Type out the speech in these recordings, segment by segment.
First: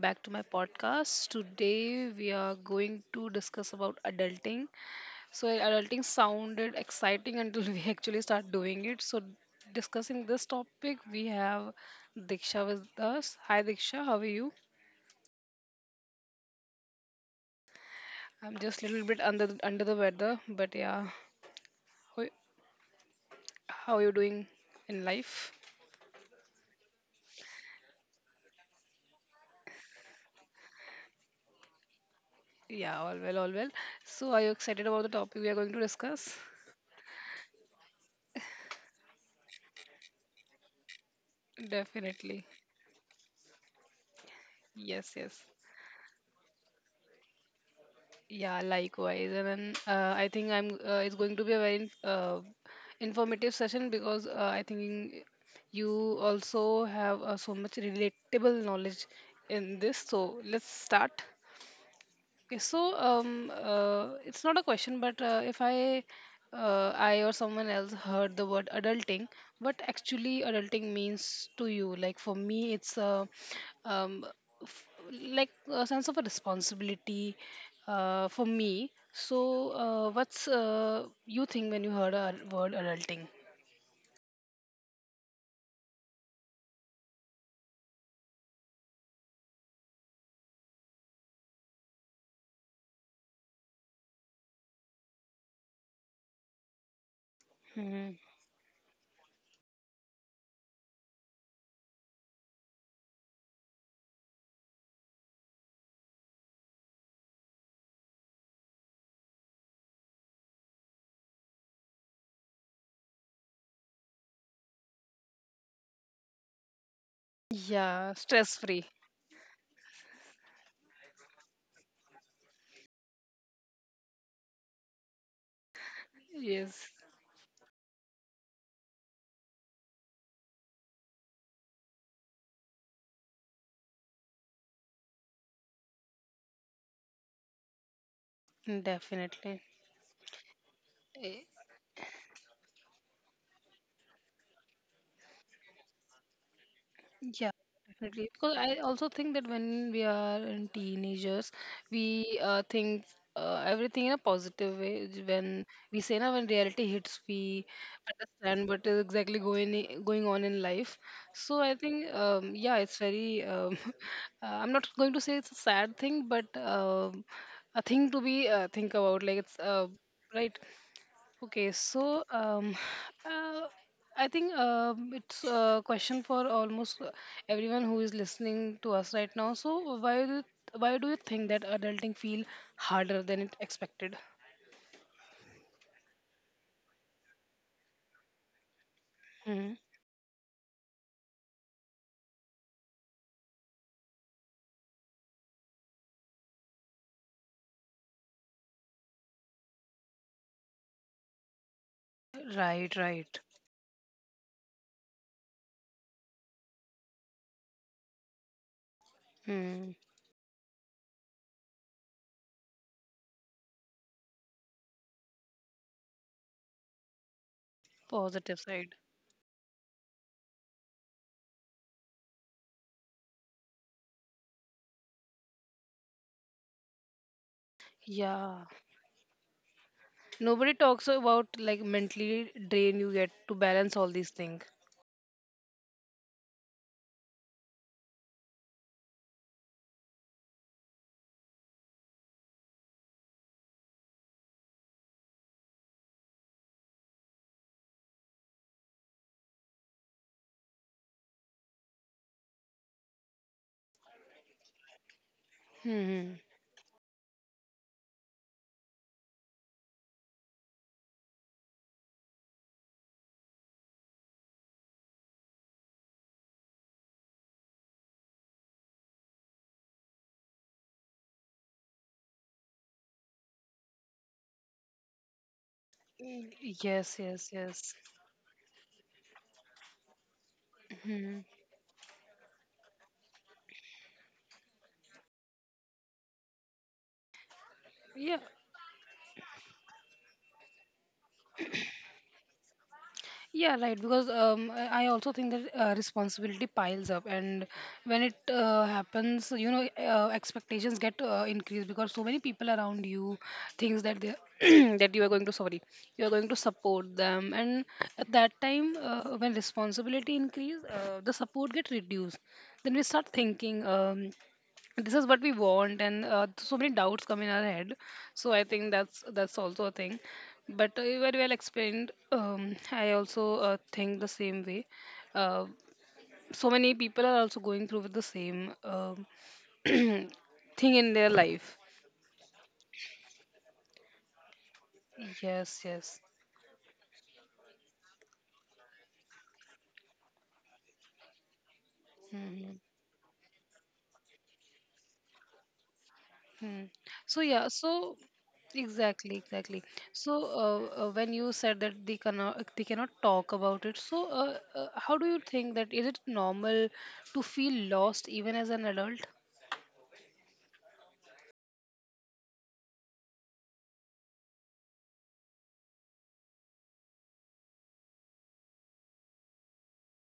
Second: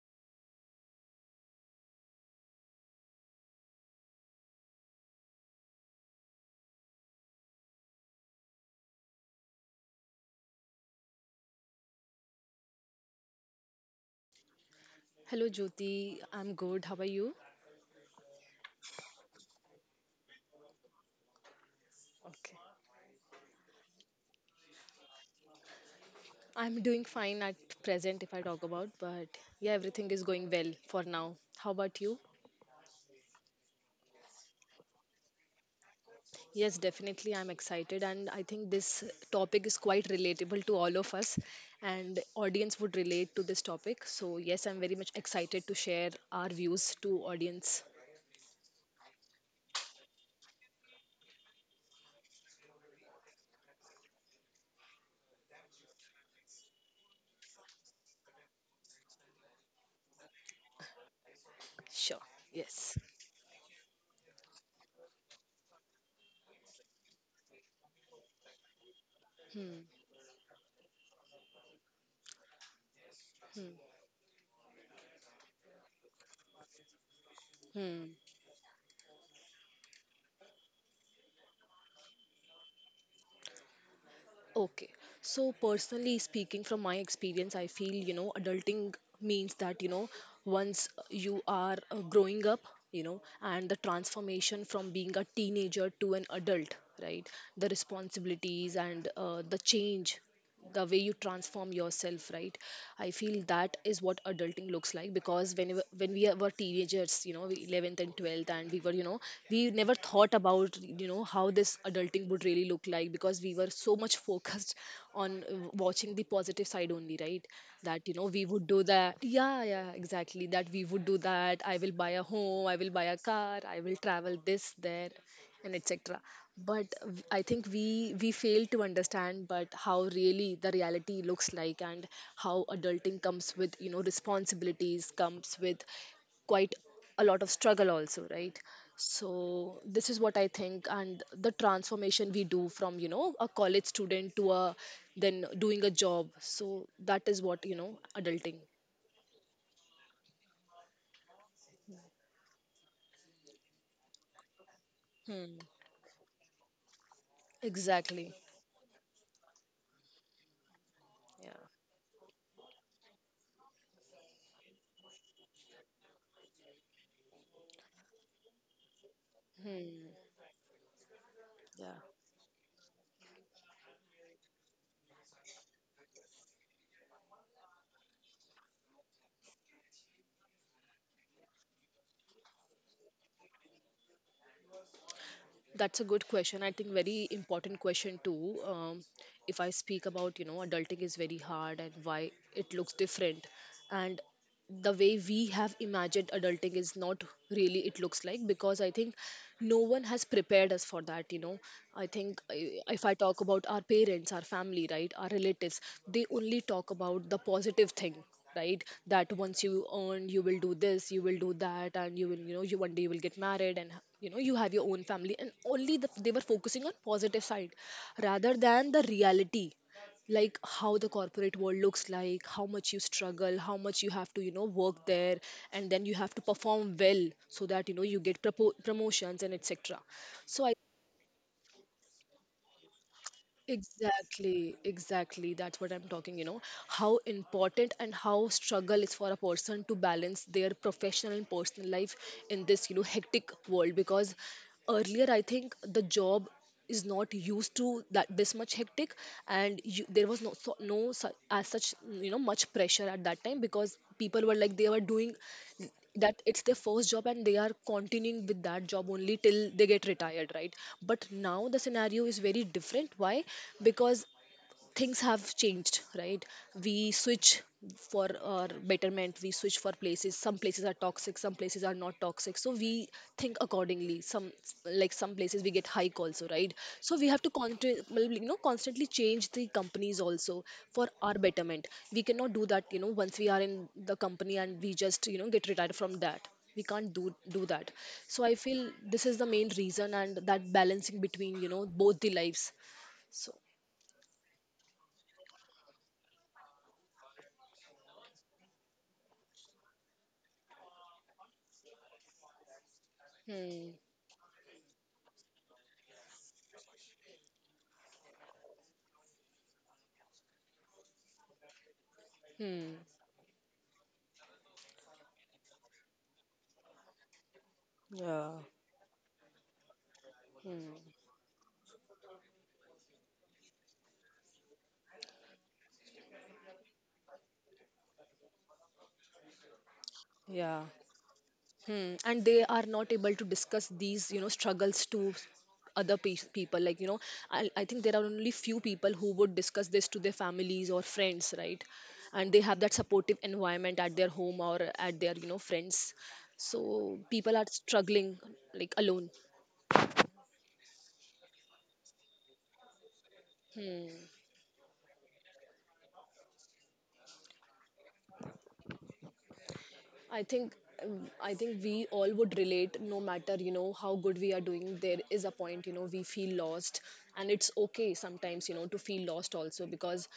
back to my podcast. Today we are going to discuss about adulting. So adulting sounded exciting until we actually start doing it. So discussing this topic, we have Diksha with us. Hi Diksha, how are you? Hello, Jyoti. I'm good. How are you? I'm just a little bit under the weather, but yeah. Ho- Okay. How are you doing in life? I'm doing fine at present, if I talk about, but yeah, everything is going well for now. How about you? Yeah, all well, all well. So are you excited about the topic we are going to discuss? Yes, definitely. I'm excited, and I think this topic is quite relatable to all of us, and Definitely. audience would relate to this topic. So yes, I'm very much Yes, yes. excited to share our views to audience. Yeah, likewise. And then I think I'm it's going to be a very informative session because I think you also have so much relatable knowledge in this. So let's start. Sure. Okay, so Yes. It's not a question, but if I, I or someone else heard the word adulting, Hmm. what actually adulting means to you? Like for me, it's a, Hmm. um, f- like a sense of a responsibility, Hmm. For me. So, what's you think when you heard a word adulting? Okay. So, personally speaking, from my experience, I feel, adulting means that, once you are growing up, you know, and the transformation from being a teenager to an adult, right? The Hmm. responsibilities and the change, the way you transform yourself, right? I feel that is what adulting looks like because when we were teenagers, you know, 11th and 12th, and we were, you know, we never thought about, you know, how this adulting would really look like because we were so much focused on watching the positive side only, right? That, you Yeah, know, we stress would do free. that. Yeah, yeah, exactly, that we would do that. I will buy a home, I will buy a car, I will travel this there, and etc. Yes, But I think we fail to understand but how really the reality looks like, and how adulting comes with, you know, responsibilities, comes with quite a lot of struggle also, right? So definitely. this is what I think, and the transformation we do from, you know, a college student to a then doing a job, so that is Yeah, what, you know, definitely. Because adulting. I also think that when we are in teenagers, we think everything in a positive way. Which When we say now, when reality hits, we Exactly. understand what is exactly going on in life. So Yeah. I think, yeah, it's very. I'm not going to say it's a sad thing, but a thing to be think about. Like it's Hmm. right. Okay, Yeah. so uh, I think it's a question for almost everyone who is listening to us right now. So why do you think that adulting feel harder than it expected? That's a good question. I think very important question too. If I Hmm. speak about, you know, adulting is very hard and why it looks different, and the way we have imagined adulting is not really it looks like because I think no one has prepared us for that, you know. I think Right, if I right. talk about our parents, our family, right, our relatives, they only talk about the positive thing, right, that once you Hmm. earn you will do this, you will do that, and you will, you know, you one day you will get married, and you know, you have your own family, and only they were focusing on positive side rather Positive than side. the reality, like how the corporate world looks like, how much you struggle, how much you have to, you know, work there, and then you have to perform well so that, you know, you get Yeah. Promotions and etc. So Nobody I, talks about like mentally drain you get to balance all these things. exactly, exactly. That's what I'm talking, you know, how important and how struggle is for a person to balance their professional and personal life in this, you know, hectic world because earlier I think the job is not used to that this much hectic, and you, there was no no as such, you know, much pressure at that time because people were like they were doing Hmm. that it's their first job, and they are continuing with that job only till they get retired, right? But now the scenario is very different. Why? Because things have changed, right? We switch for our betterment, we switch for places, some places are toxic, some places are not toxic, so we think accordingly. Some, like some places we get hike also, right? So Yes, we have yes, to yes. constantly, you know, constantly change the companies also for our Hmm. betterment. We cannot do that, you know, once we are in the company and we just, you know, get retired from that. We can't do that. Yeah. So I feel this is the main reason, and that balancing between, you know, both the lives. So, Yeah, right. Because I also think that responsibility piles up, and when it happens, expectations get increased because so many people around you hmm. thinks that they that you are going to sorry, you are going to support them, and at that time, when responsibility increase, the support get reduced. Hmm. Then we start thinking. This is what we want and so many doubts come in our head, Yeah. so I think that's also a thing. Hmm. But you very well explained. I also think the same way. uh, so many people are also going through with the same Yeah. thing in their life. Hmm. And they are not able to discuss these, you know, struggles to Yes, yes. People. Like, you know, I think there are only few people who would discuss this to their families or friends, right? And they Mhm. have that supportive environment at their home or at their, you know, friends. Hmm. So So people are yeah, so struggling like alone. exactly, exactly. So when you said that they cannot talk about it, so how do you think that is it normal to feel lost even as an adult? I think I think we all would relate, no matter, you know, how good we are doing, there is a point, you know, we feel lost, and it's okay sometimes, you know, to feel lost also because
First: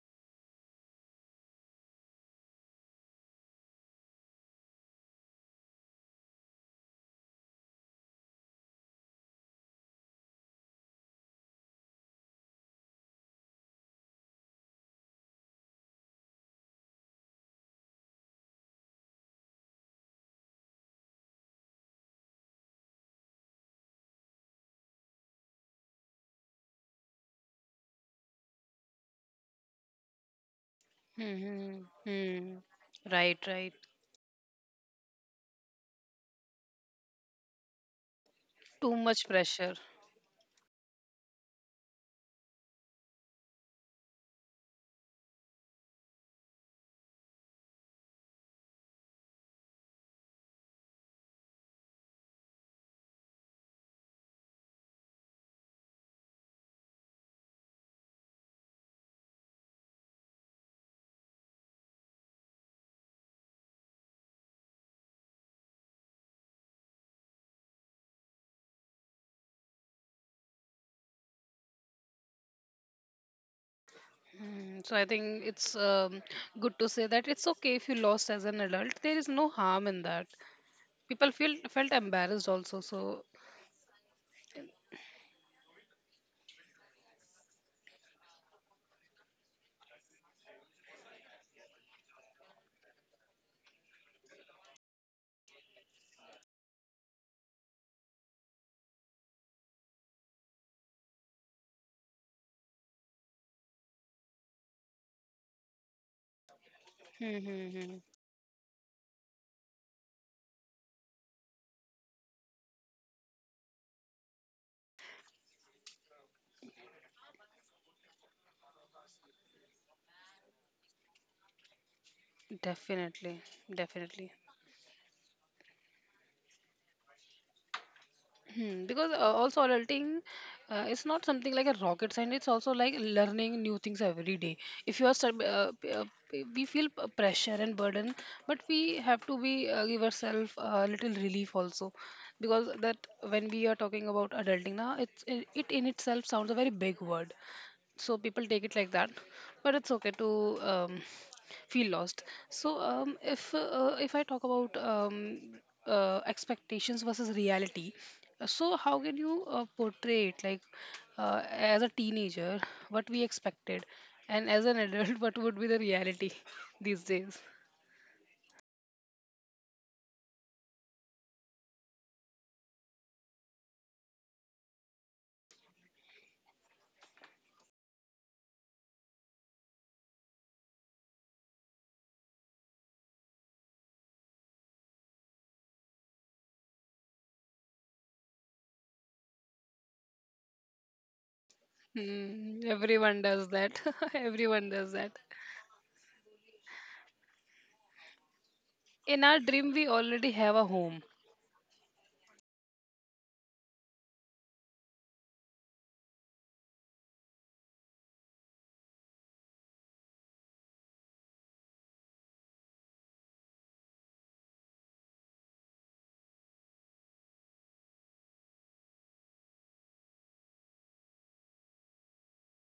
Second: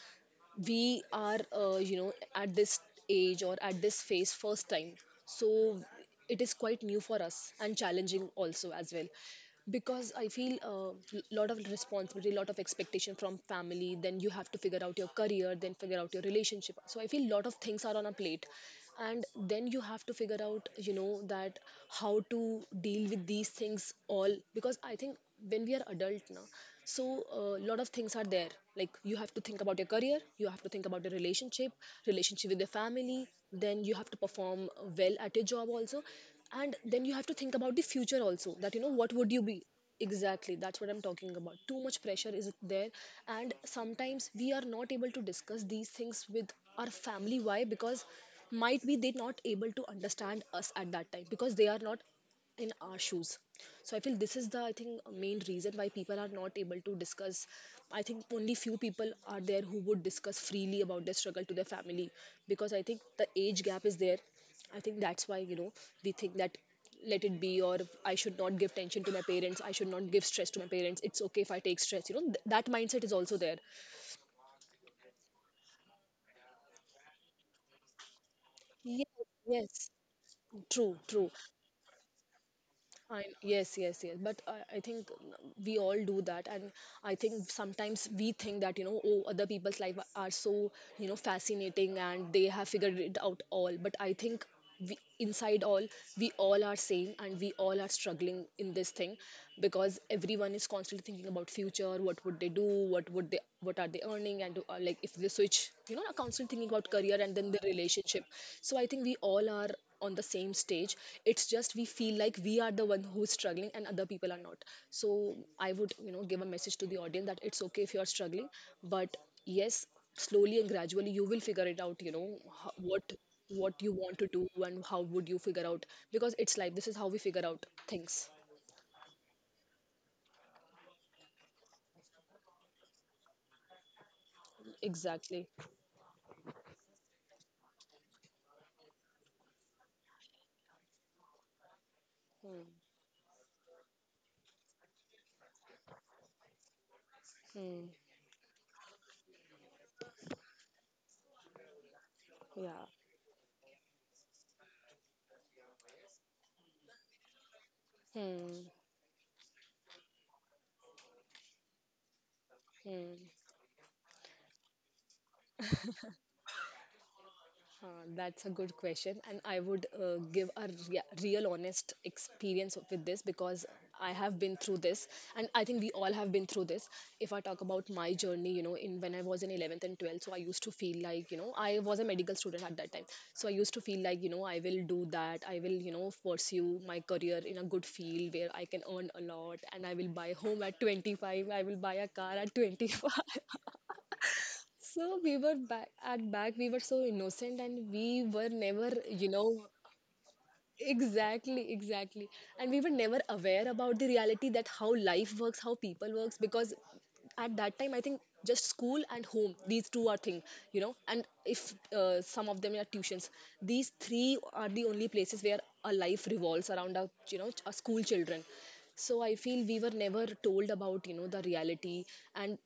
we are, you know, at this age or at this phase first time. So it is quite new for us and challenging also as well because I feel a lot of responsibility, lot of expectation from family, then you have to figure out your career, then figure out your relationship. So I feel lot of things are on a plate, and then you have to figure out, you know, that how to deal with these things all because I think when we are adult now, so a lot of things are there. Like you have to think about your career, you have to think about your relationship, Hmm. relationship Hmm. with your family, Right, right. then you have to perform well at your job also, and then you have to think about the future also, that, you know, Too what much would you be. pressure. Exactly, that's what I'm talking about, too much pressure is there. And sometimes we are not able to discuss these things with our family. Why? Because might be they not able to understand us at that time because they are not in our shoes. So I feel this is the, I think, main reason why people are not able to discuss. I think only few people are there who would discuss freely about their struggle to their family because I think the age gap is there. I think that's why, you know, we think that let it be, or I should not give tension to my parents, I should not give stress to my parents, it's okay if I take stress, you know, that mindset is also there. Hmm. So I think it's good to say that it's okay if you lost as an adult. Yes, There is no yes, harm in that. true, true. People feel felt embarrassed also. So I, yes, yes, yes. But I think we all do that, and I think sometimes we think that, you know, oh, other people's life are so, you know, fascinating, and they have figured it out all. But I think we inside all, we all are same, and we all are struggling in this thing because everyone is constantly thinking about future, what would they do, what would they, what are they earning, and like if they switch, you know, constantly thinking about career, and hmm, then the hmm, hmm. relationship. So I think we all are on the same stage. It's just we feel like we are the one who's struggling and other people are not. So I would, you know, give a message to the audience that it's okay if you are struggling, but yes, slowly and gradually you will figure it out, you know, ho- what Definitely, what you want to definitely. do and how would you figure out, because it's life, this is how we figure out things. Hmm, because also adulting, it's not something like a rocket science, it's also like learning new things every day. If you are sub- Exactly. P- p- we feel pressure and burden, but we have to be, give ourselves a little relief also, because that when we are talking about adulting now, it in itself sounds a very big word, so people take it like that, but it's okay to feel lost. So Yeah. If I talk about expectations versus reality, so how can you portray it, like as a teenager what we expected, and as an adult what would be the reality these days? Uh, that's a good question, and I would give a real, honest experience with this because I have been through this, and I think we all have been through this. If I talk about my journey, you know, in when I was in 11th and 12th, so I used to feel like, you know, I was a medical student at that time, so I used to feel like, you know, I will do that, I will, you know, pursue my career in a good field where I can earn a lot, and I will buy home at 25, I will buy a car at Hmm, everyone does 25. that. Everyone does that. So we were back at back, we were so innocent, and we were never, In you our know, dream we already have a home. exactly, exactly. And we were never aware about the reality, that how life works, how people works, because at that time, I think just school and home, these two are thing, you know, and if some of them are tuitions, these three are the only places where a life revolves around our, you know, our school children. So I feel we were never told about, the reality, and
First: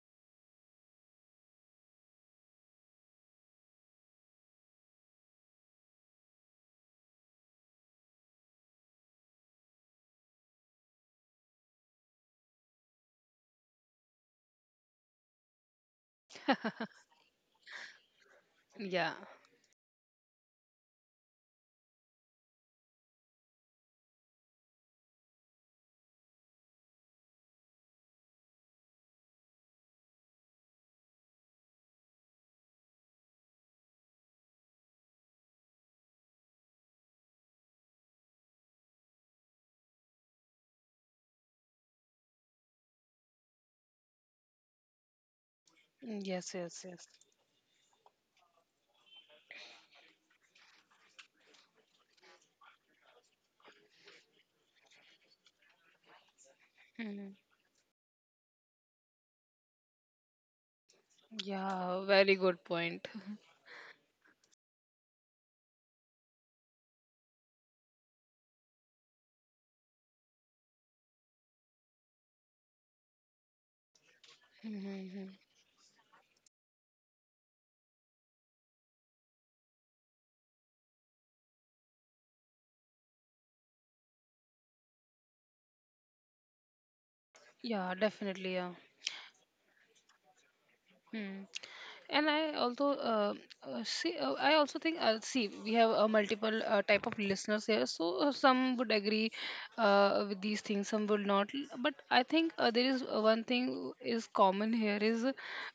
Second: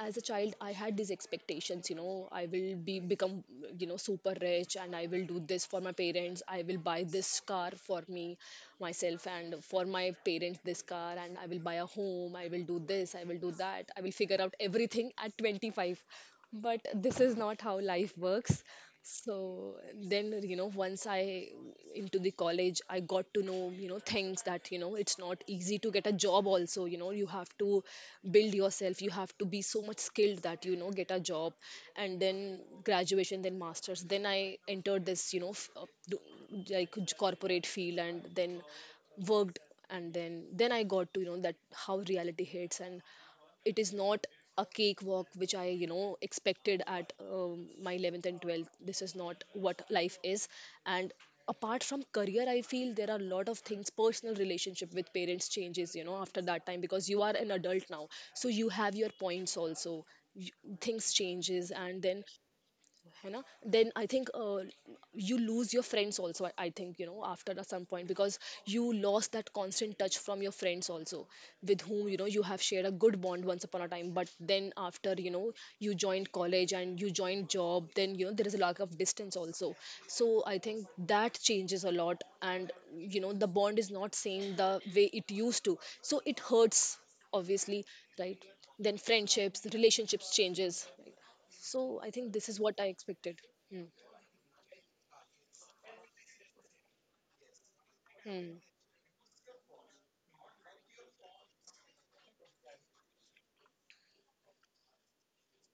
as a child I had these expectations. You know, I will be become, you know, super rich, and I will do this for my parents, I will buy this car for me myself and for my parents this car, and I will buy a home, I will do this, I will do that, I will figure out everything at 25. But this is not how life works. Yeah. So then, you know, once I into the college, I got to know, you know, things that, you know, it's not easy to get a job also. You know, you have to build yourself, you have to be so much skilled that, you know, get a job. And then graduation, then masters, then I entered this, you know, like corporate field, and then worked. And then I got to you know, that how reality hits, and it is not a cakewalk which I, you know, Yes, yes, expected yes. at my 11th and 12th. This is not what life is. And apart from career, I feel there are a lot of things. Personal relationship with parents changes, you know, after that time, because you Hmm. are an adult now. So you have your points also. You, things changes, Yeah, and then very good point. है ना, then I think, you lose your friends also. I think, you know, after a some point, because you lost that constant touch from your friends also, with whom, you know, you have shared a good bond once upon a time, but then Mhm, after, you mhm. know, you joined college and you joined job, then, you know, there is a lack of distance also. So I think that changes a lot, and, you know, the bond is not same the way it used to. So it hurts, obviously, Yeah, definitely. right? Yeah. Then friendships, relationships changes. Hmm. So I And think this I is what also I expected. Hmm. see. I also think. See, we have multiple type of listeners here. So Hmm. some would agree with these things. Some would not. But I think there is one thing is common here is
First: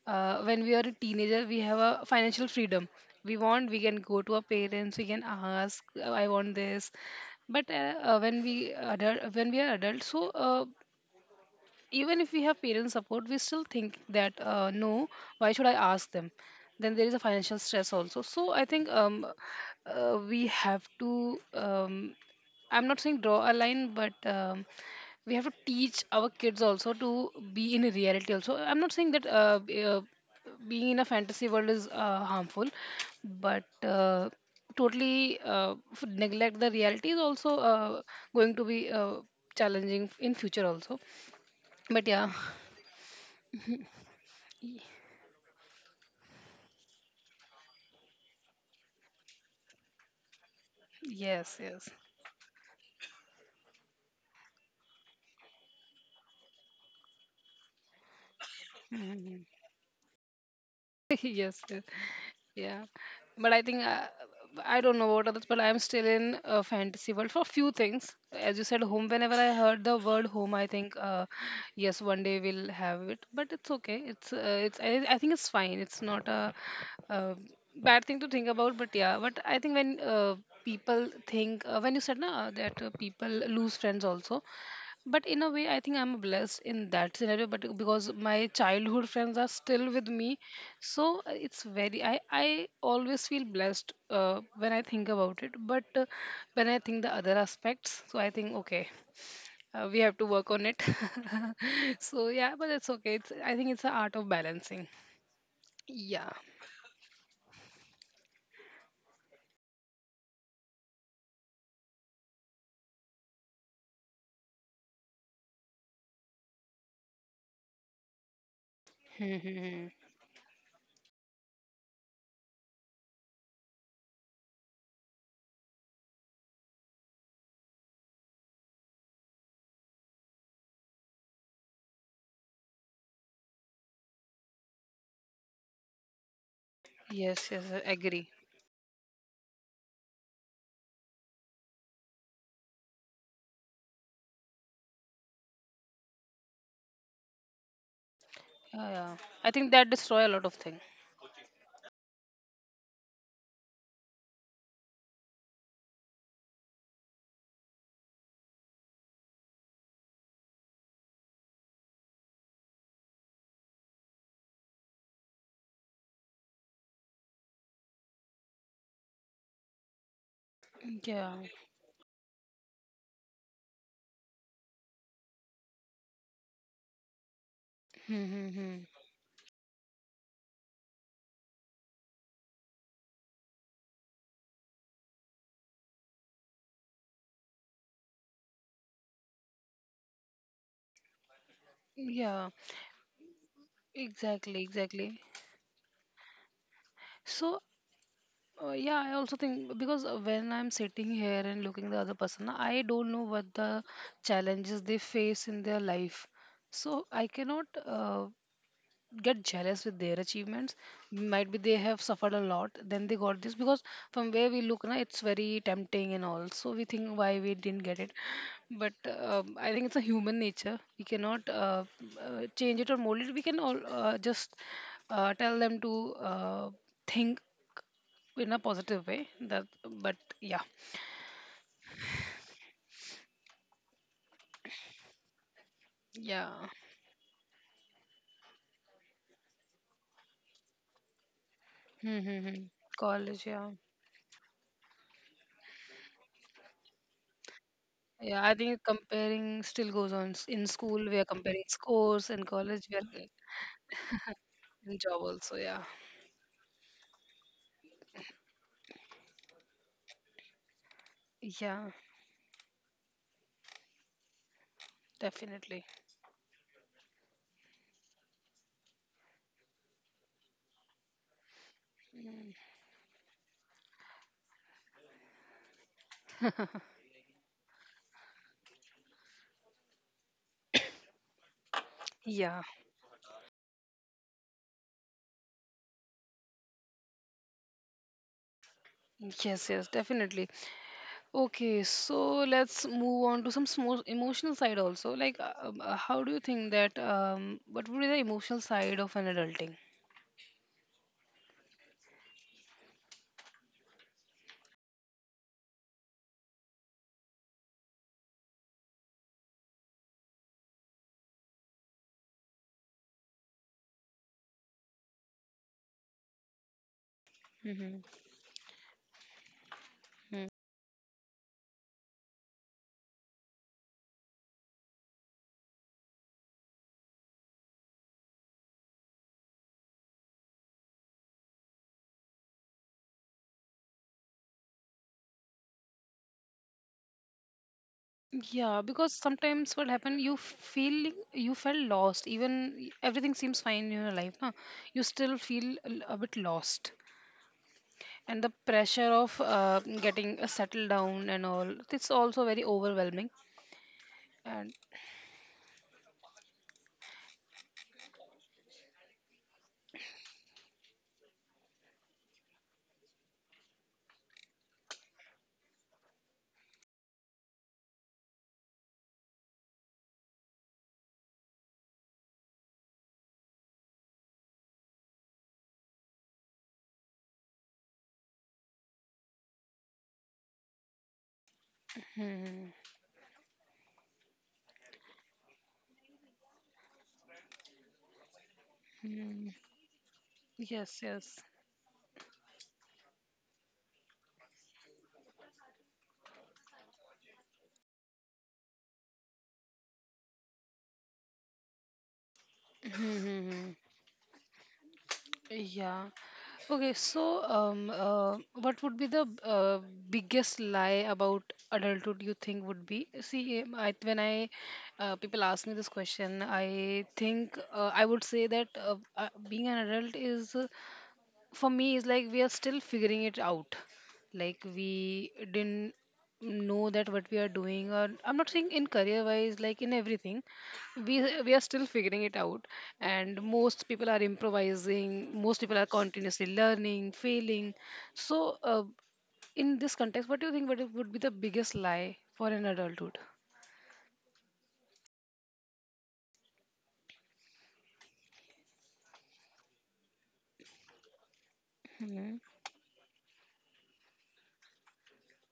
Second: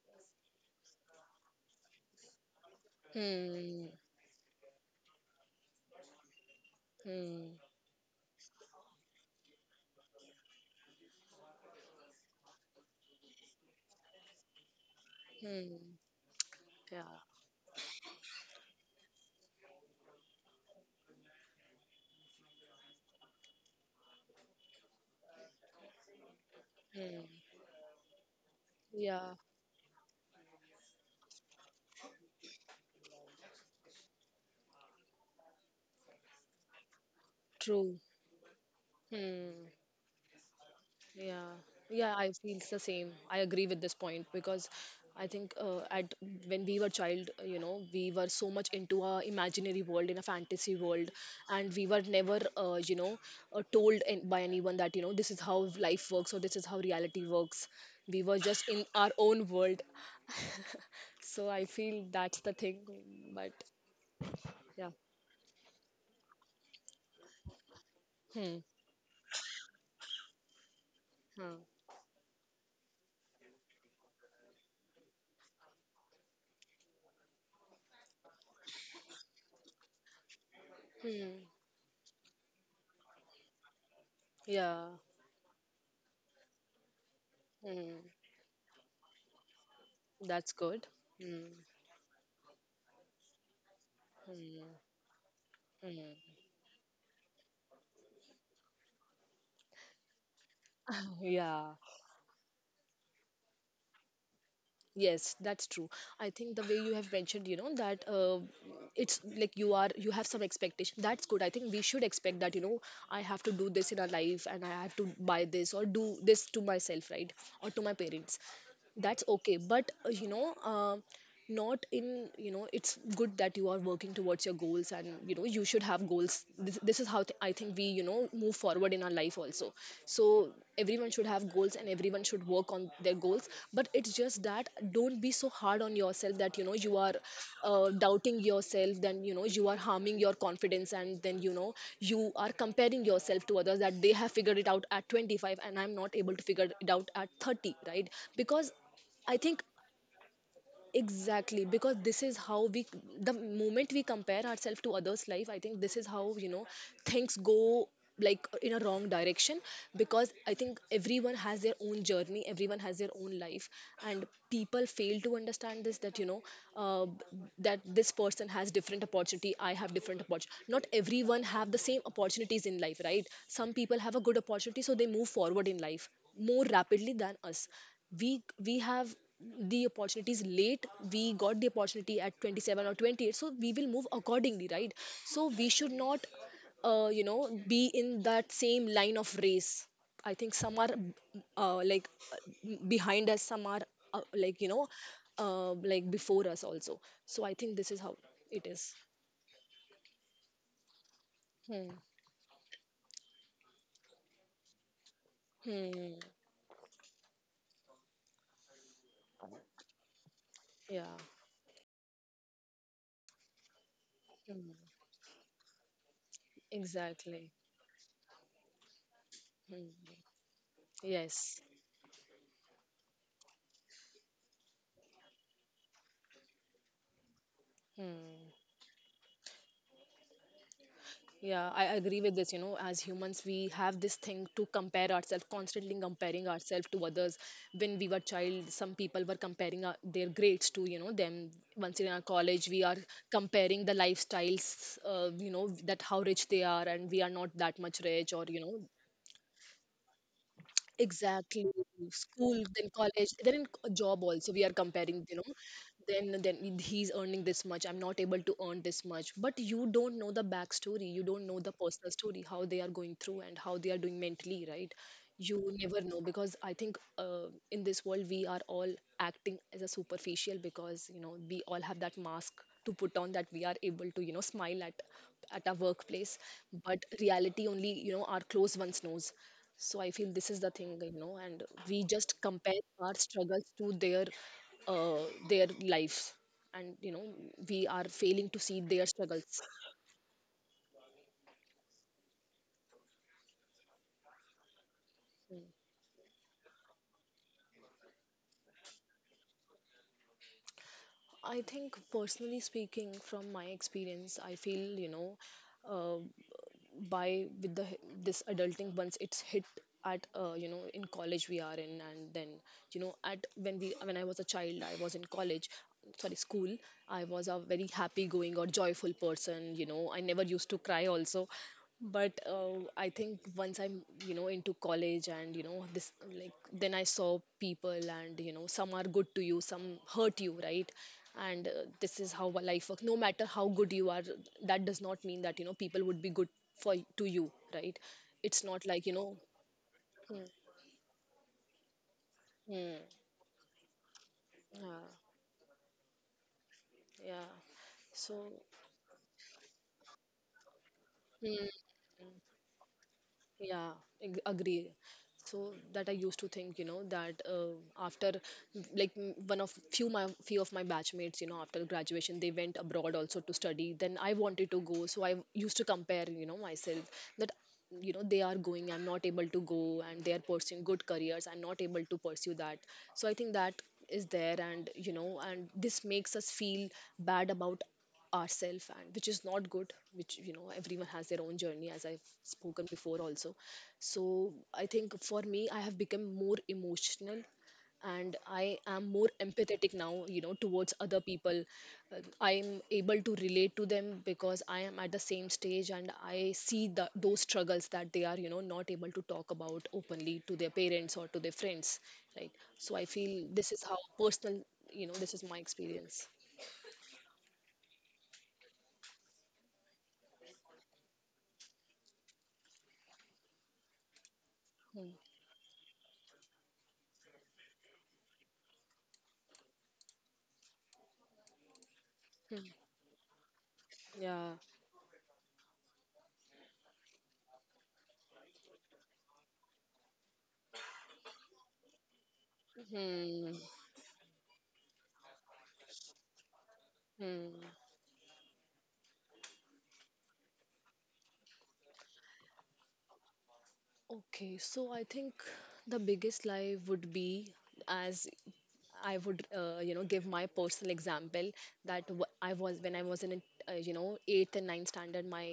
when we are a teenager, we have a financial freedom. We want. We Hmm. can go to our parents. We can ask. I want this. Hmm. But when we are adults, so. Even if we have parent support, we still think that no, why should I Hmm. ask them? Then there Yeah. is a financial stress also, so I think we have to I'm not saying draw a line, but we have to teach our kids also to Hmm. be in reality also. I'm not saying that Yeah. Being in a fantasy world is harmful, but totally neglect the reality is also True. Going to be challenging in future also, Yeah. but Yeah, I yeah. feel it's the same. I agree with this point, because I think, at when we were child, you know, we were so much into a imaginary world, in a fantasy world, Yes, and we yes. were never, you know, by anyone that, you know, this is how life works, or this is how reality works. We were just in our Mhm. own world. So Yes, I yes. feel that's the thing, Yeah, but but I think I yeah. don't know about others, but I'm still in a fantasy world for few things. As Hmm. you said, home, whenever I heard the word home, I think Hmm. yes, one day we'll have it, but it's okay, it's I think it's fine. It's not a, uh bad thing to think about, but yeah. But I think when people Hmm. think, when you said na, that people lose friends also, Yeah. but in a way I think I'm blessed in that scenario, but Hmm. because my childhood friends are still with me. That's good. So Hmm. it's very. I always feel blessed Hmm. when I think about it, but when I think the other aspects, so I think okay, we have to work on it. Yeah. So yeah, but it's okay, it's, I think it's the art of balancing. Yes, that's true. I Yeah. think the way you have mentioned, you know, that, it's like you have some expectation. That's good. I think we should expect that, you know, I have to do this in our life, and I have to buy this or do this to myself, right? Or to my parents. That's okay. But Mhm. You know, not in, you know, it's good that you are working towards your goals, and, you know, you should have goals. This is how I think we, you know, move forward in our life also. So everyone should have goals, and everyone should work on their goals. But it's just that don't be so hard on yourself, that you know you are Yes, yes, I agree. doubting yourself, then, you know, you are harming your confidence, and then, you know, you are comparing yourself to others, that they have figured it out at 25 and I'm not able to figure it out at 30, right? Because Yeah, yeah. I I think think that destroy a lot of things. exactly, because this is how we, the moment we compare ourselves to others life, I think this is how, you know, things go, like in a wrong direction. Because I think everyone has their own journey, everyone has their own life, and people fail to understand this, that, you know, uh, that this person has different opportunity, I have different opportunity. Not Yeah. everyone have the same opportunities in life, right? Some people have a good opportunity, so they move forward in life more rapidly than us. we we Mm-hmm. have the opportunities late, we got the opportunity at 27 or 28, so we will move accordingly, right? So we should not, you know, be in that same line of race. I think some are, like, Yeah, behind us, some are, like, exactly, you know, exactly. Like before us also. So I So think this is how it is. yeah, I also think, because when I'm sitting here and looking Hmm. the other person, I don't know what the challenges they face in their Hmm. life. So I cannot get jealous with their achievements. Yeah. Might be they have suffered a lot, then they got this because from where we Hmm. look, na, it's very tempting and all. So we think why Exactly. we didn't get it. But I think it's a Hmm. human nature. We cannot Yes. Change it or mold it. We can all just tell them to think in a positive way, that but yeah. Yeah, I agree with this. You know, as humans, we have this thing to compare ourselves, constantly comparing Yeah. ourselves to others. When we were child, some people were comparing our, their grades to, you know, them. Once in our Mm-hmm. college, we are College, yeah. comparing the lifestyles, you know, that how rich they are, and we are not that much rich, or, Yeah, I you know, think comparing still goes on. In school we are comparing exactly. scores, in School, college then we are, college, then in job also we are in job comparing, you know, also. Yeah. then he's earning this much, I'm not able to earn this much. But you don't know the backstory, you don't know the Yeah, personal story, how they are going through and how they are doing mentally, right? You definitely. never know, because I think, in this world we are all acting as a superficial, because you know we all have that mask to put on, that we are able to, you know, smile at our workplace, but reality only, you know, our close ones knows. So I feel this is the thing, you know, and we just Yeah. compare our struggles to their, uh, their lives, and, you know, we are failing to see their struggles. Yes, yes, definitely. Okay, so let's move on to some small emotional side also, like how do you think that what would be the emotional side of an adulting? I think, personally speaking, from my experience, I feel, you know, uh, by with the this adulting, once it's hit at, you know, in college we are in, and then, you know, at when we when I was a child, I was in college, sorry, school. I was a very Mm-hmm. happy going or joyful person, you know, I never used to cry also. But I think once I'm, you know, into college, and you know this, like then I saw people, and you know some are good to you, some hurt you, right? And this is how a life works. No matter how good you are, that does not mean that, you know, people would be good for to you, right? It's Yeah, not like, you because know. sometimes what happened, you felt lost. Even Hmm. everything seems fine in your life, now you Yeah. still feel a bit lost, Yeah. and the So. pressure of getting settled down and Hmm. all. It's also very overwhelming. Yeah, And agree. So that I used to think, you know, that, after m- like m- one of few my few of my batchmates, you know, after graduation they went abroad also to study. Then I wanted to go, so I used to compare, you know, myself that, you know, they are going, I'm not able to go, and they are pursuing good careers, I'm not able to pursue that. So I think that is there, and, you know, and this makes us feel bad about ourselves, and which is not good, which, you know, everyone has their own journey, as I've spoken before also. So I think for me, I have become more emotional, and I am more mm, empathetic now, you know, towards yes, other yes. people. I'm able to relate to them, because I am at the same stage, and I see the, those struggles that they are, you know, not able to talk about openly to their parents or to their friends, right? So I Hmm, hmm, feel hmm. this is how personal, you know, this is my Yeah. experience. Okay, so what would be the biggest lie about adulthood you think would be? See, when I Hmm. People ask me this question, I think I would say that being an adult is for me is like we are Hmm. still figuring it out, Yeah. like we didn't know that what we are doing, or I'm not saying in career wise, like in everything we are still figuring it out, and Hmm. most people are improvising, most people are continuously learning, Hmm. failing. So in this context, what do you think what would be the biggest lie for an adulthood? Okay, so I think the biggest lie would be, as I would, you know, give my personal example, that Hmm. I was when I was in, you know, eighth and ninth standard.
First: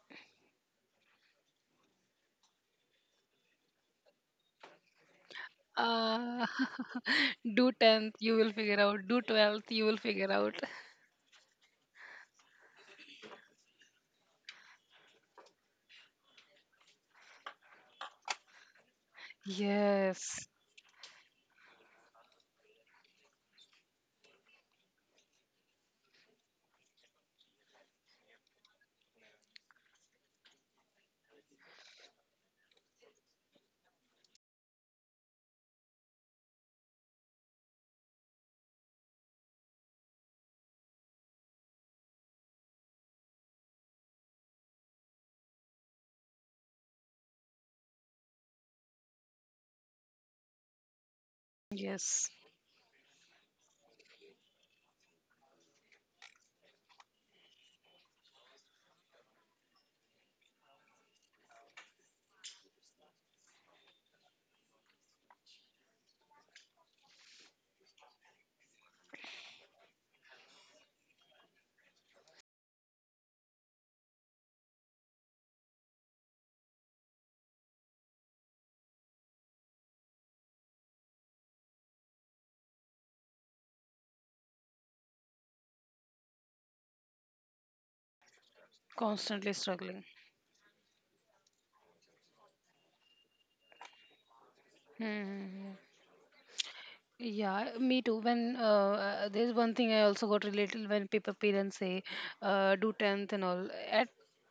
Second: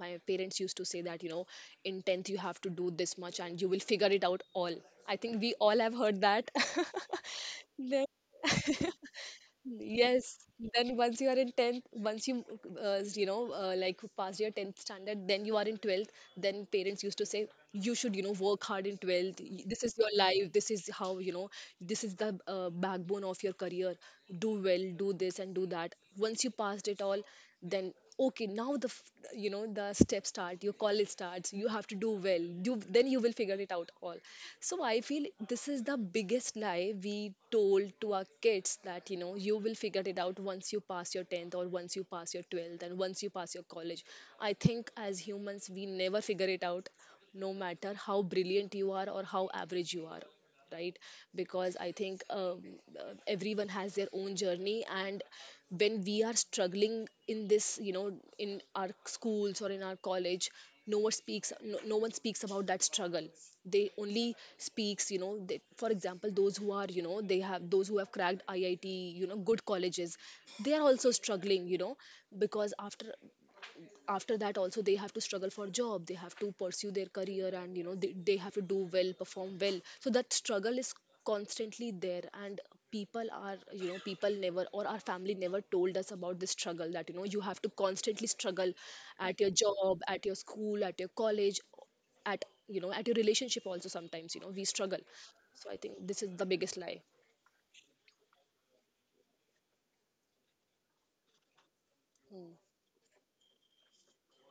My parents used to say that, you know, in tenth you have to do this much and you will figure it out all. I think we all have heard uh, that. do 10th you will figure out, do 12th you will figure Yes, out. then once you are in 10th, once you, you know, like pass your 10th standard, then you are in 12th, then parents used to say, you should, you know, work hard in 12th. This is your Yes, life. This is how, you know, this is the backbone of your career. Do well, do this and do that. Once you passed it all, then okay, now the you know, the step start, your college starts, you have to do well, you then you will figure it out all. So I feel this is the biggest lie we told to our kids, that, you know, you will figure it out once you pass your 10th, or once you pass your 12th, and once you pass your college. I think as humans we never figure it out, no matter how brilliant you are or how average you are, right? Because I think yes. Everyone has their own journey, and when we are struggling in this, you know, in our schools or in our college, no one speaks, no one speaks about that struggle. They only speaks, you know, for example, those who are, you know, they have those who have cracked IIT, you know, good colleges, they are also struggling, you know, because after, after that also they have to struggle for job, they have to pursue their career, and you know they have to do well, perform well, so that struggle is constantly there. And people are, you know, people never, or our family never told us about this struggle, that, you know, you have to constantly struggle at your Constantly job, struggling. at your school, at your college, at, you know, at your relationship also, sometimes, you know, we struggle. Hmm. So I think this is the biggest lie. Yeah, me too. When there's one thing I also got related, when people parents say do 10th and all, at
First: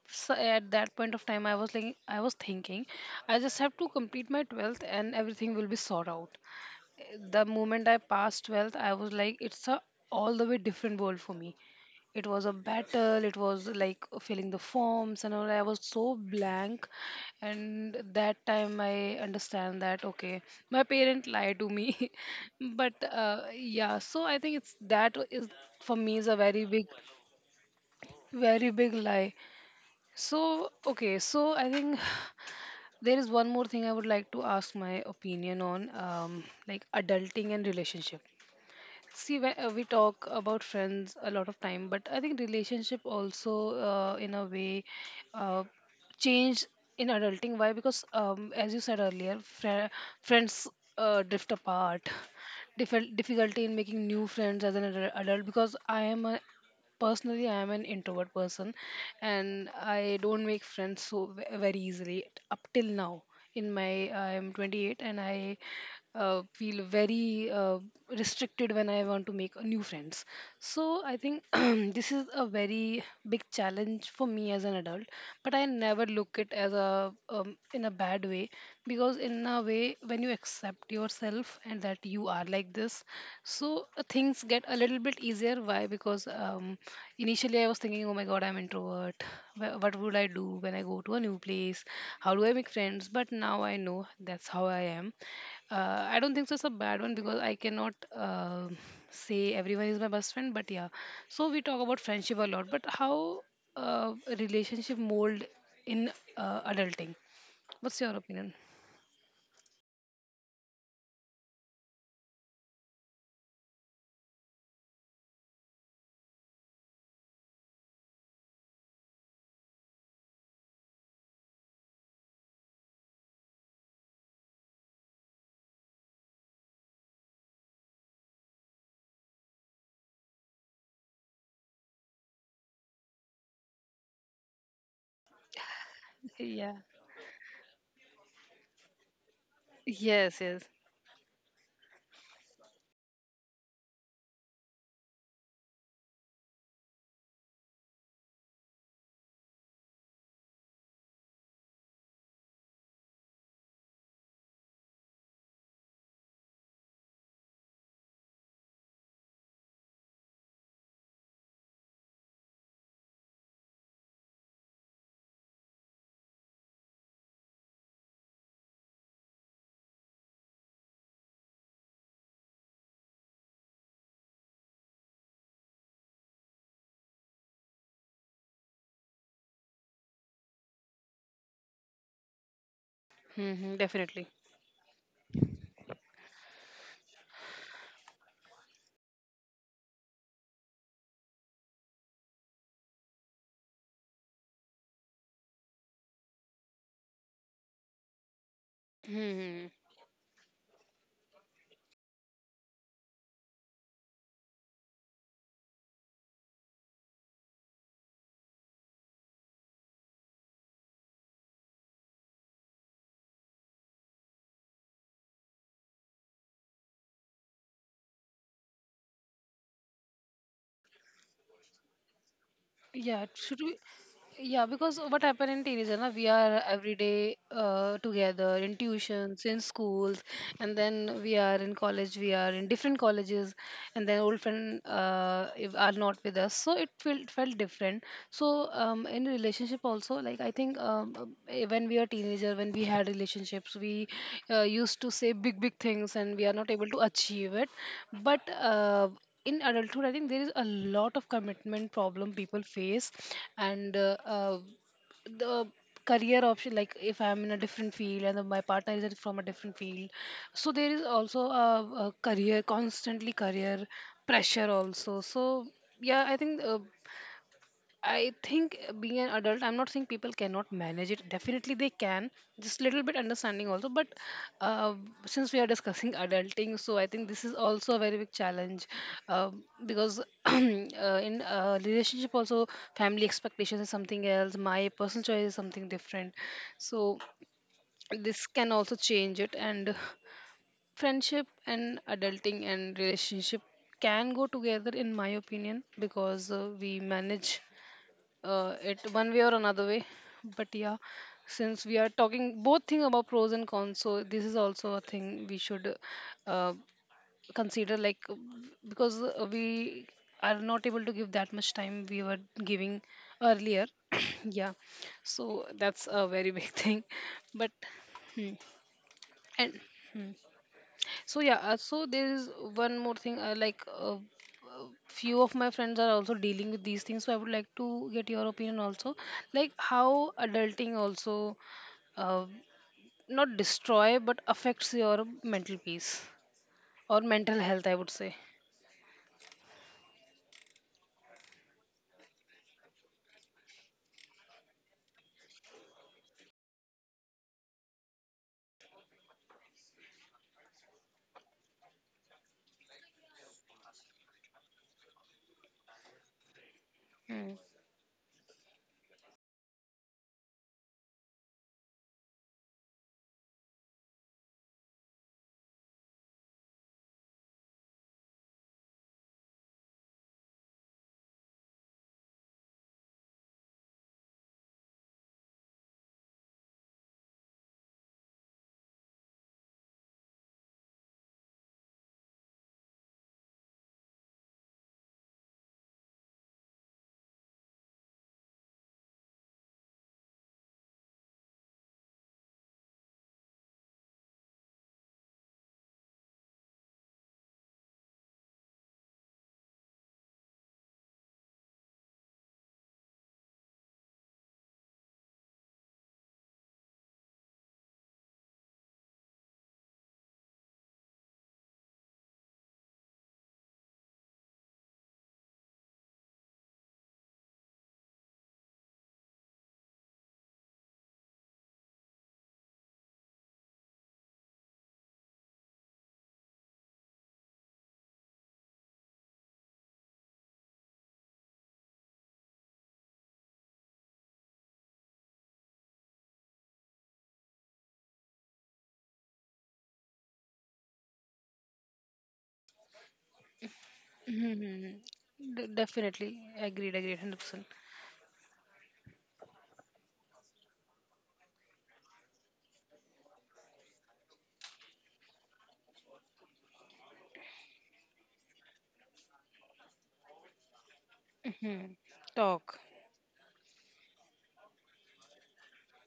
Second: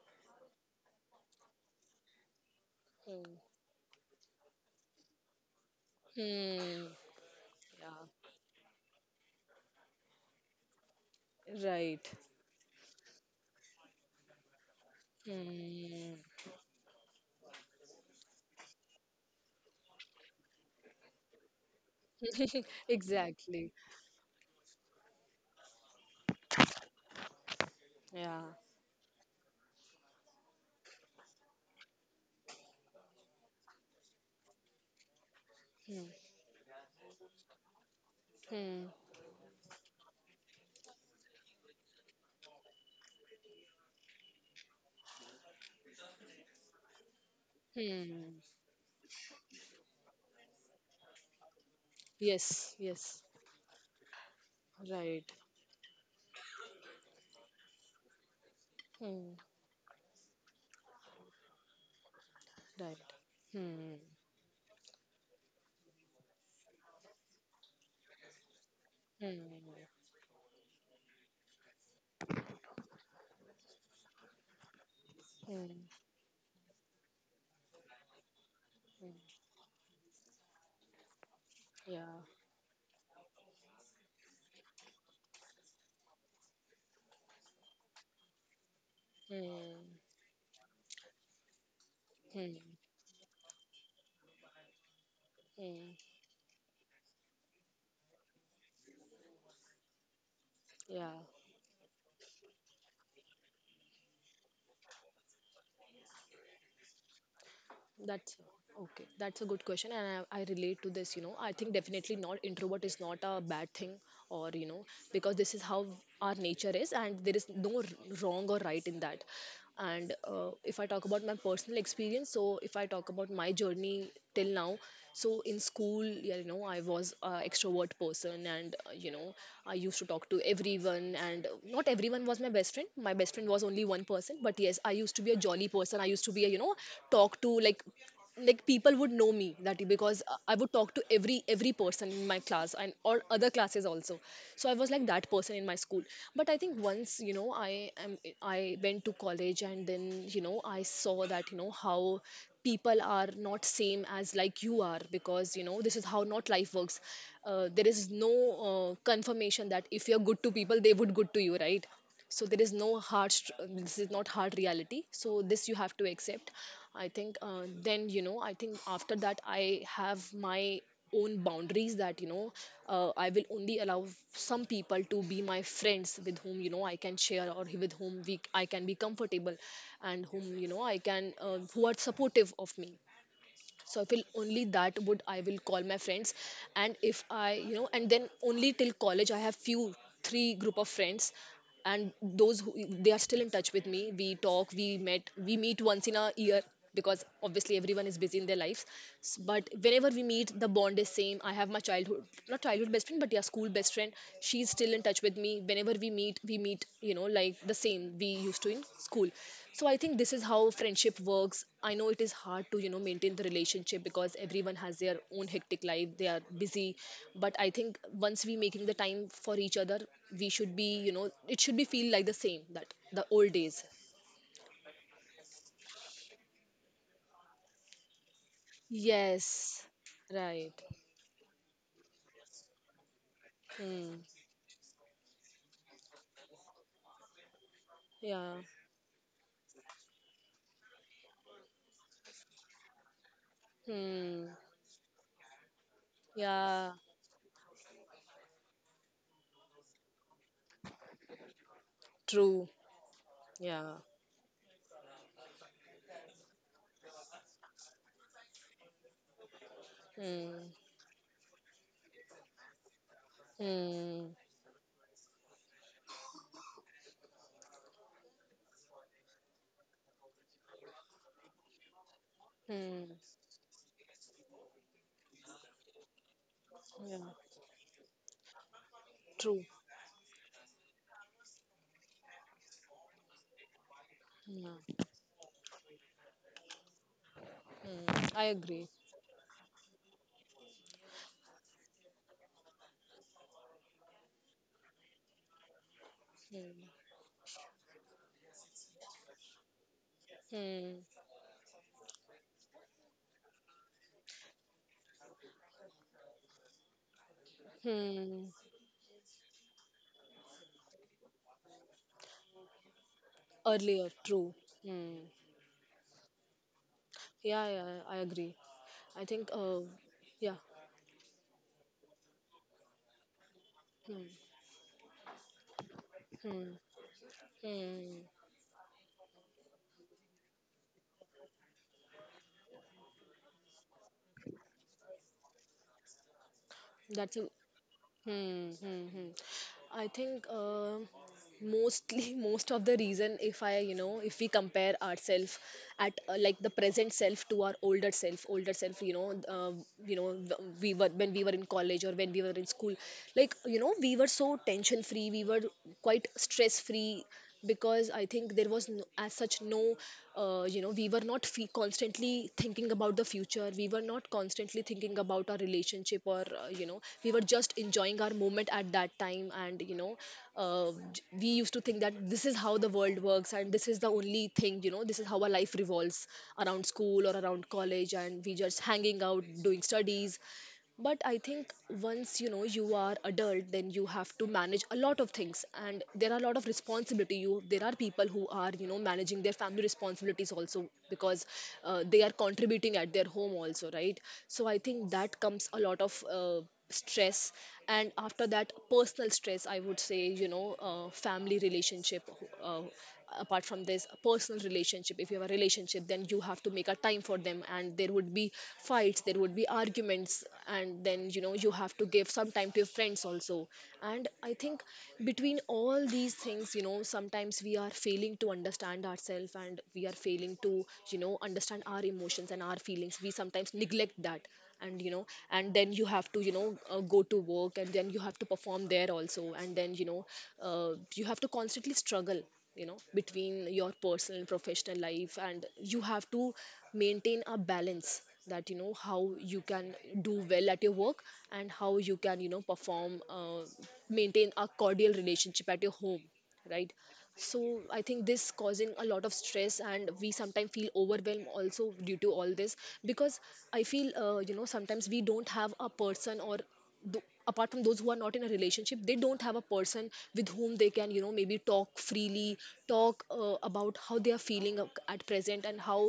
at that point of time, I was thinking Hmm. I just have to complete my 12th and everything will be sorted out. Hmm. The moment I Yeah. passed 12th, I was like, it's a all the way different world for me. Right. It was a battle, it was like filling the forms and all. I was so Hmm. blank. And that time I understand that, okay, my parent lied to me. But Exactly. yeah, so I think it's that is for me is a very big, Yeah. very big lie. So, okay, so I think there is one more thing I would like to ask my opinion on, Hmm. Like adulting and relationship. Hmm. See, we talk about friends a lot of time, but I think relationship also, in a way, uh, change in adulting. Why? Because, Hmm. um, as you said earlier, friends drift apart. Yes. Yes. Difficulty in making new friends as an adult Right. adult because I am a Personally, I am an introvert person, Hmm. and I don't make friends so very easily up till Right. now. In Hmm. my, I am 28, and I feel very restricted when I want to make new Hmm. friends. So I think this is a very big challenge for me as an adult, but I Hmm. never look it as a in a bad way, because in a way, when you accept yourself and that Yeah. you are like this, things get a little bit easier. Why? Because initially, I was thinking, oh my god, I'm introvert. What Hmm. would I do when I go to a new place? How do I make Hmm. friends? But now I know that's how I am. Hmm. I don't think so it's a bad one, because I cannot say everyone is my best friend, but yeah. Yeah. So we talk about friendship a lot, but how uh, relationship mold in adulting? What's your That's opinion? okay. That's a good question, and I relate to this. You know, I think definitely not introvert is not a bad thing, or because this is how our nature is, and there is no wrong or right in that. And if I talk about my personal experience, so if I talk about my journey till now, so in school, yeah, you know, I was an extrovert person, and you know, I used to talk to everyone, and not everyone was my best friend. My best friend was only one person, but yes, I used to be a jolly person, I used to be a Yeah. talk to like people would know me that because Yes, I yes. would talk to every person in my class and or other classes also. So I was like that person in my school, but I think once you know I went to college and then you know I saw that you know how people are not same as like you are, because you know this is how not life works. There is no confirmation that if you're good to people they would good to you, right? So there is no this is not hard reality, so this you have to accept. I think then you know I think after that I have my own boundaries that you know I will only allow some people to be my friends, with whom you know I can share, or with whom we I can be comfortable, and whom you know I can who are supportive of me. Hmm. So I feel Definitely. only that would, I will call my friends. And if I you know and then only till college I have few, three group of friends, and those who, they are still in touch with me. We talk, we met, we meet once in a year, because obviously everyone is busy in their lives. Hmm. But whenever we meet the bond is same. I have my childhood, not childhood best friend, but yeah, school best friend. She's still in touch with me. Whenever we meet, we meet you know like the same we used to in school. So I think this is how friendship works. I know it is hard to you know maintain the relationship because everyone has their own hectic life, they are busy. But I think once we making the time for each other, we should be you know, it should be feel like the same that Yeah, the old should we? days. Yeah, because what happened in teenager, na, we are every day together in tuitions, in Yes. schools, Right. and then we are in college, we are in different colleges, and then Hmm. old friend are not with us. So it felt different. Yeah. So in relationship also, like I think when we are teenager, when we had relationships, we Hmm. Used to say big big things, and we are not able Yeah. to achieve it. But in adulthood, I think there is a lot of commitment problem people True. face, Yeah. and the career option, like if I'm in a different field and my partner is from a different field, Hmm. so there is also a career, constantly career Hmm. pressure also. So yeah i think uh, I think being an adult, I'm not saying people cannot manage it. Definitely they can. Just little bit Hmm. understanding also. But uh, since we are discussing adulting, so I Yeah. think this is also a very big challenge uh, True. because in relationship also, family expectations is something else. My Hmm, personal choice is something different. So hmm. I this can agree. also change it. And friendship and adulting and relationship can go together in my opinion, because we manage it one way or another way. But yeah, Hmm. since we are talking both thing about pros and cons, so this is also a thing we should uh, consider. Like Hmm. because we are not able to give that much time we were giving earlier. Earlier, true. yeah, Hmm. so that's a very big thing. Yeah, But yeah, yeah. I hmm, agree. I think, and. Hmm. yeah. So so there is one more thing. Few of my friends are also dealing Hmm. with these things, so I would like to Hmm. get your opinion also. Like how adulting also uh, not destroy but affects your mental peace or That's a, mental health, I would say. I think, mostly, most of the reason if I, you know, if we compare ourselves at like the present self to our older self, you know, we were when we were in college or when we were in school, like, you know, we were so tension free, we were quite stress free, Mm. because I think there was no, as such no you know, we were not constantly thinking about the future, we were not constantly thinking about our relationship or you know, we were just enjoying our moment at that time, and you know we used to think that this is how the world works, and this is the only thing, you know, this is how our life revolves around school or around college, and we just hanging out, doing studies. But I think once you know you are adult then you have to manage a lot of things, and there are a lot of responsibility, you there are people who are you know managing their family responsibilities also, because they are contributing at their home also, right? So I think that comes a lot of stress. And after that, personal stress, I would say, you know, family relationship, uh, apart from this a personal relationship, if you have a relationship then you have to make a time for them, and there would be fights, there would be arguments, and then you know you have to give some time to your friends also. And I think between all these things you know sometimes we are failing to understand ourselves, and we are failing to you know understand our emotions and our feelings, we sometimes neglect that. And you know, and then you have to you know go to work and then you have to perform there also, and then you know you have to constantly struggle, you know, between your personal and professional life, and you have to maintain a balance that you know how you can do well at your work and how you can you know perform, maintain a cordial relationship Mm-hmm. at your home, Definitely right? agreed. Agreed. Hundred So percent. I think this causing a lot of stress and we sometimes feel overwhelmed also due to all this, because I feel you know sometimes we don't have a person apart from those who are not in a relationship, they don't have a person with whom they can you know maybe talk freely, Talk. talk about how they are feeling at present, and how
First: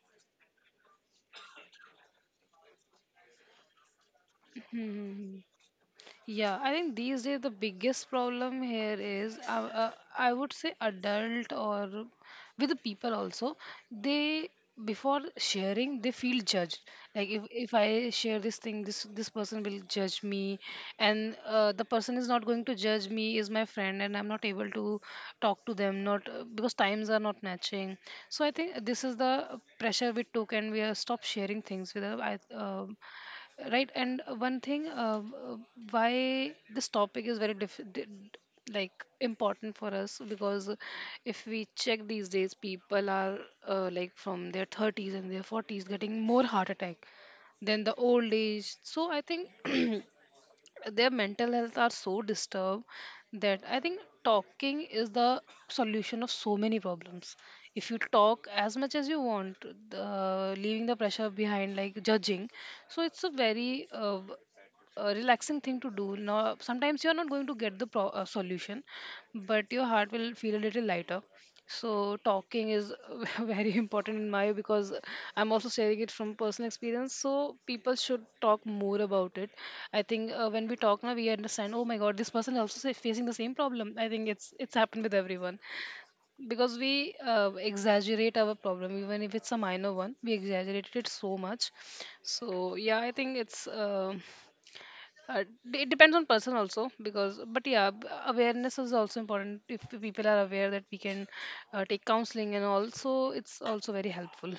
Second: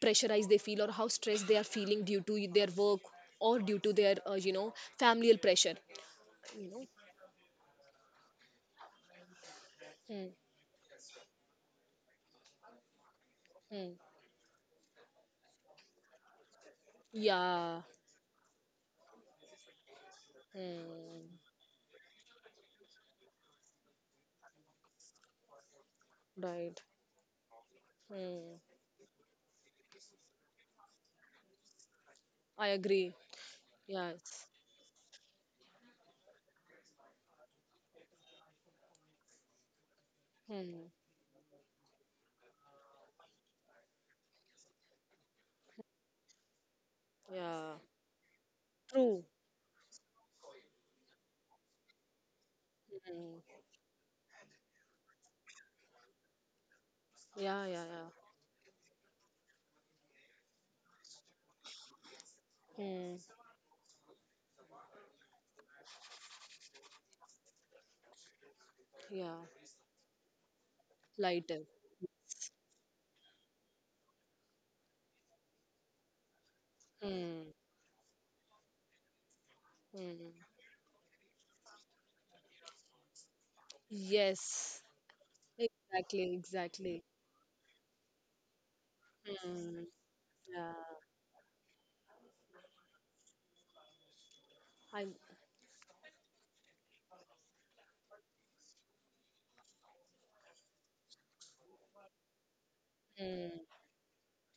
pressurized they feel or how stressed they are feeling due to their work or due to their you know familial pressure, Yeah, you I know. think these days the biggest problem here is Mm, I would say adult or with the people also, mm. they, before sharing they feel judged. Like if Yeah. I share this thing, this person will judge me. Mm. And the person is not going to judge me is my friend, and I'm not able to talk to them, not because Right. times are not matching. So I Hmm. think this is the pressure we took, and we are stopped sharing things with I agree. right. And Yes. one thing uh, why this topic is very important for us, because Hmm. if we check these days, people are like from their 30s and their 40s getting more heart attack Yeah. than the old age. So I True. think their mental health are so disturbed Hmm. that I think talking is the solution of so many problems. Yeah, yeah, If you yeah. talk as much as you want, leaving the pressure behind, like judging, so Hmm. it's a very a relaxing thing to do. Now, sometimes you're not going to get the solution, Yeah. but your heart will feel a little lighter. Lighters. So talking is very important in my, because I'm also sharing it from personal experience. Hmm. So people should talk more about it. I think Hmm. When we talk now, we understand, oh my god, this person is also facing the same problem. I think it's Yes. happened with everyone, Exactly, because we exactly. Exaggerate our problem even if it's a Hmm. minor one. We Yeah. exaggerate it so much. So yeah, I think it's. I uh, it depends on person also, because but yeah, awareness is also important. If the people are aware that we can take counseling and also, it's also very helpful.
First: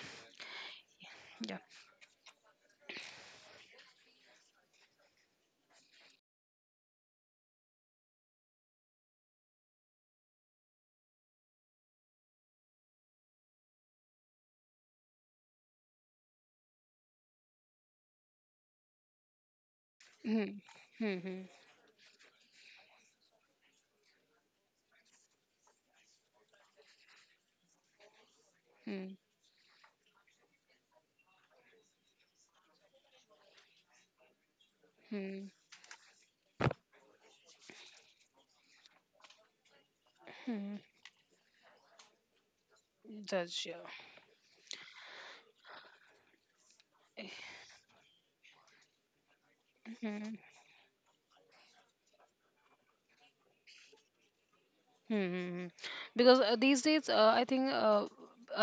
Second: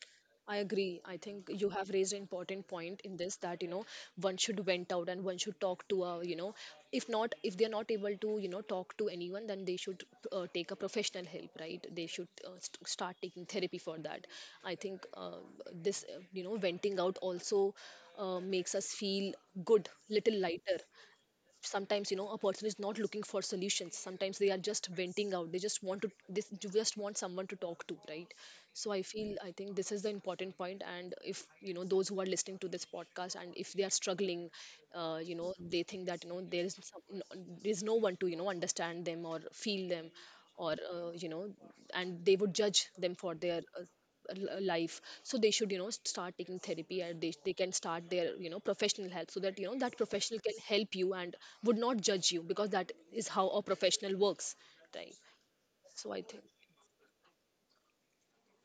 I agree. I think Yeah. you have raised an important point in this, that you know one should vent out, and one should talk to a, you know, if not, if they are not able to you know talk to anyone, then they should take a professional help, right? They should start taking therapy for that. I think this you know venting out also makes us feel good, little Hmm. lighter. Hmm. Sometimes you know a person is not looking for solutions, sometimes they are just venting out, they just want to this you just want someone to talk to, right? So I Hmm. feel, I think this is the important point. And if you know those who are listening to this podcast and if they are struggling, you Hmm. know they think that you know there is there's no one to you know understand them or feel them, or Mm-hmm. You know, and they would judge them for their Judge, yeah. Life. So they should you know start taking therapy, and they can start their you know professional help so that you know that professional can help you and would not judge you, because that is how a professional works, right? Hmm. So I Because think. These days, I think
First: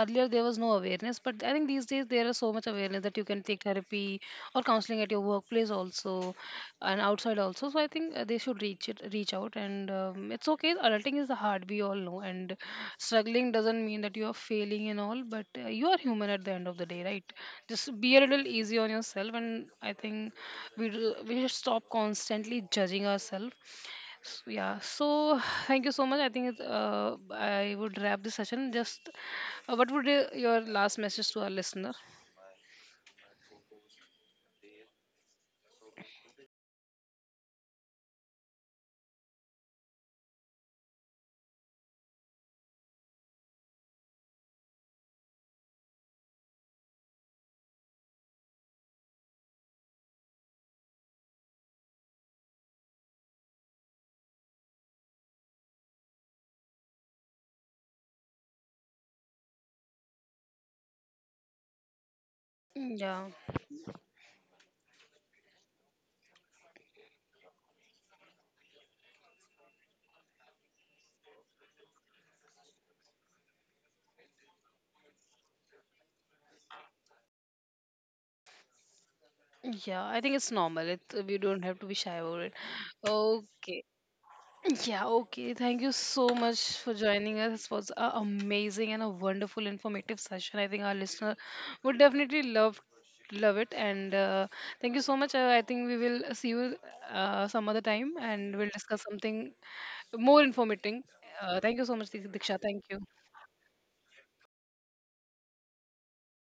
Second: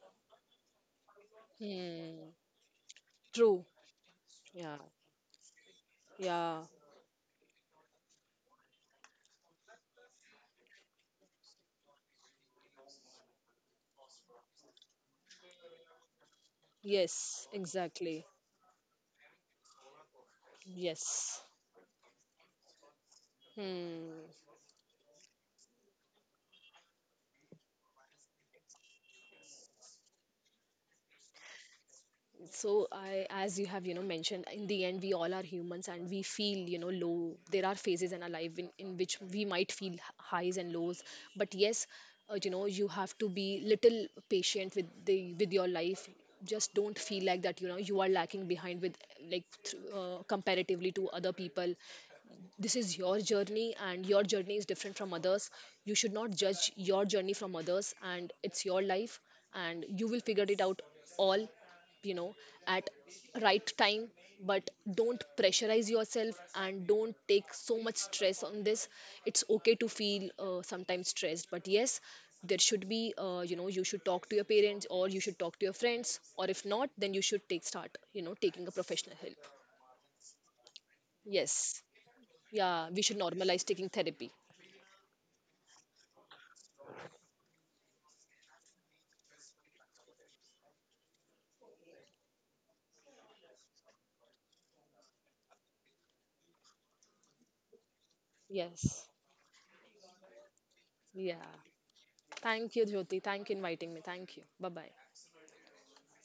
earlier there was no awareness, but I think these days there Hmm, is so much awareness that you can take true. therapy or Yeah. counseling at your workplace also, Yeah. and outside also. So I think they should reach it, reach out, and it's okay. Adulting is hard, we all know, and struggling doesn't mean that you are failing and all, but you are human at the end of the day, right? Yes, Just be a exactly. little easy on yourself, and I think we Yes. should stop constantly judging ourselves. Hmm. Yeah, so thank you so much. I think it's, I would wrap this session. Just what would your last message to our listener? So I, as you have you know mentioned in the end, we all are humans and we feel you know low, there are phases in our life in which we might feel highs and lows, but yes, you know you have to be little patient with the with your life. Just don't feel like that you know you are lacking behind with like comparatively to other people. This is your journey, and your journey is different from others. You should not judge your journey from others, and it's your life, and you will figure it out all, you know, at, Yeah. right time. But don't pressurize yourself and don't take so much stress on this. It's okay to feel sometimes stressed, but yes, there should be you know, you should talk to your parents, or you should talk to your friends, or if not then you should take start you know taking a professional help. Yeah, I think it's normal. It, we don't have Yes. to be shy about it. Yeah, we should normalize Okay. taking therapy. Yeah, okay. Thank you so much for joining us. It was an amazing and a wonderful informative session. I think our listener would definitely love it. And thank you so much. I think we will see you some other time, and we'll discuss Yes. something more informative. Yeah. Thank you so much, Diksha, Thank thank you, you. Jyoti. Thank you inviting me. Thank you. Bye bye.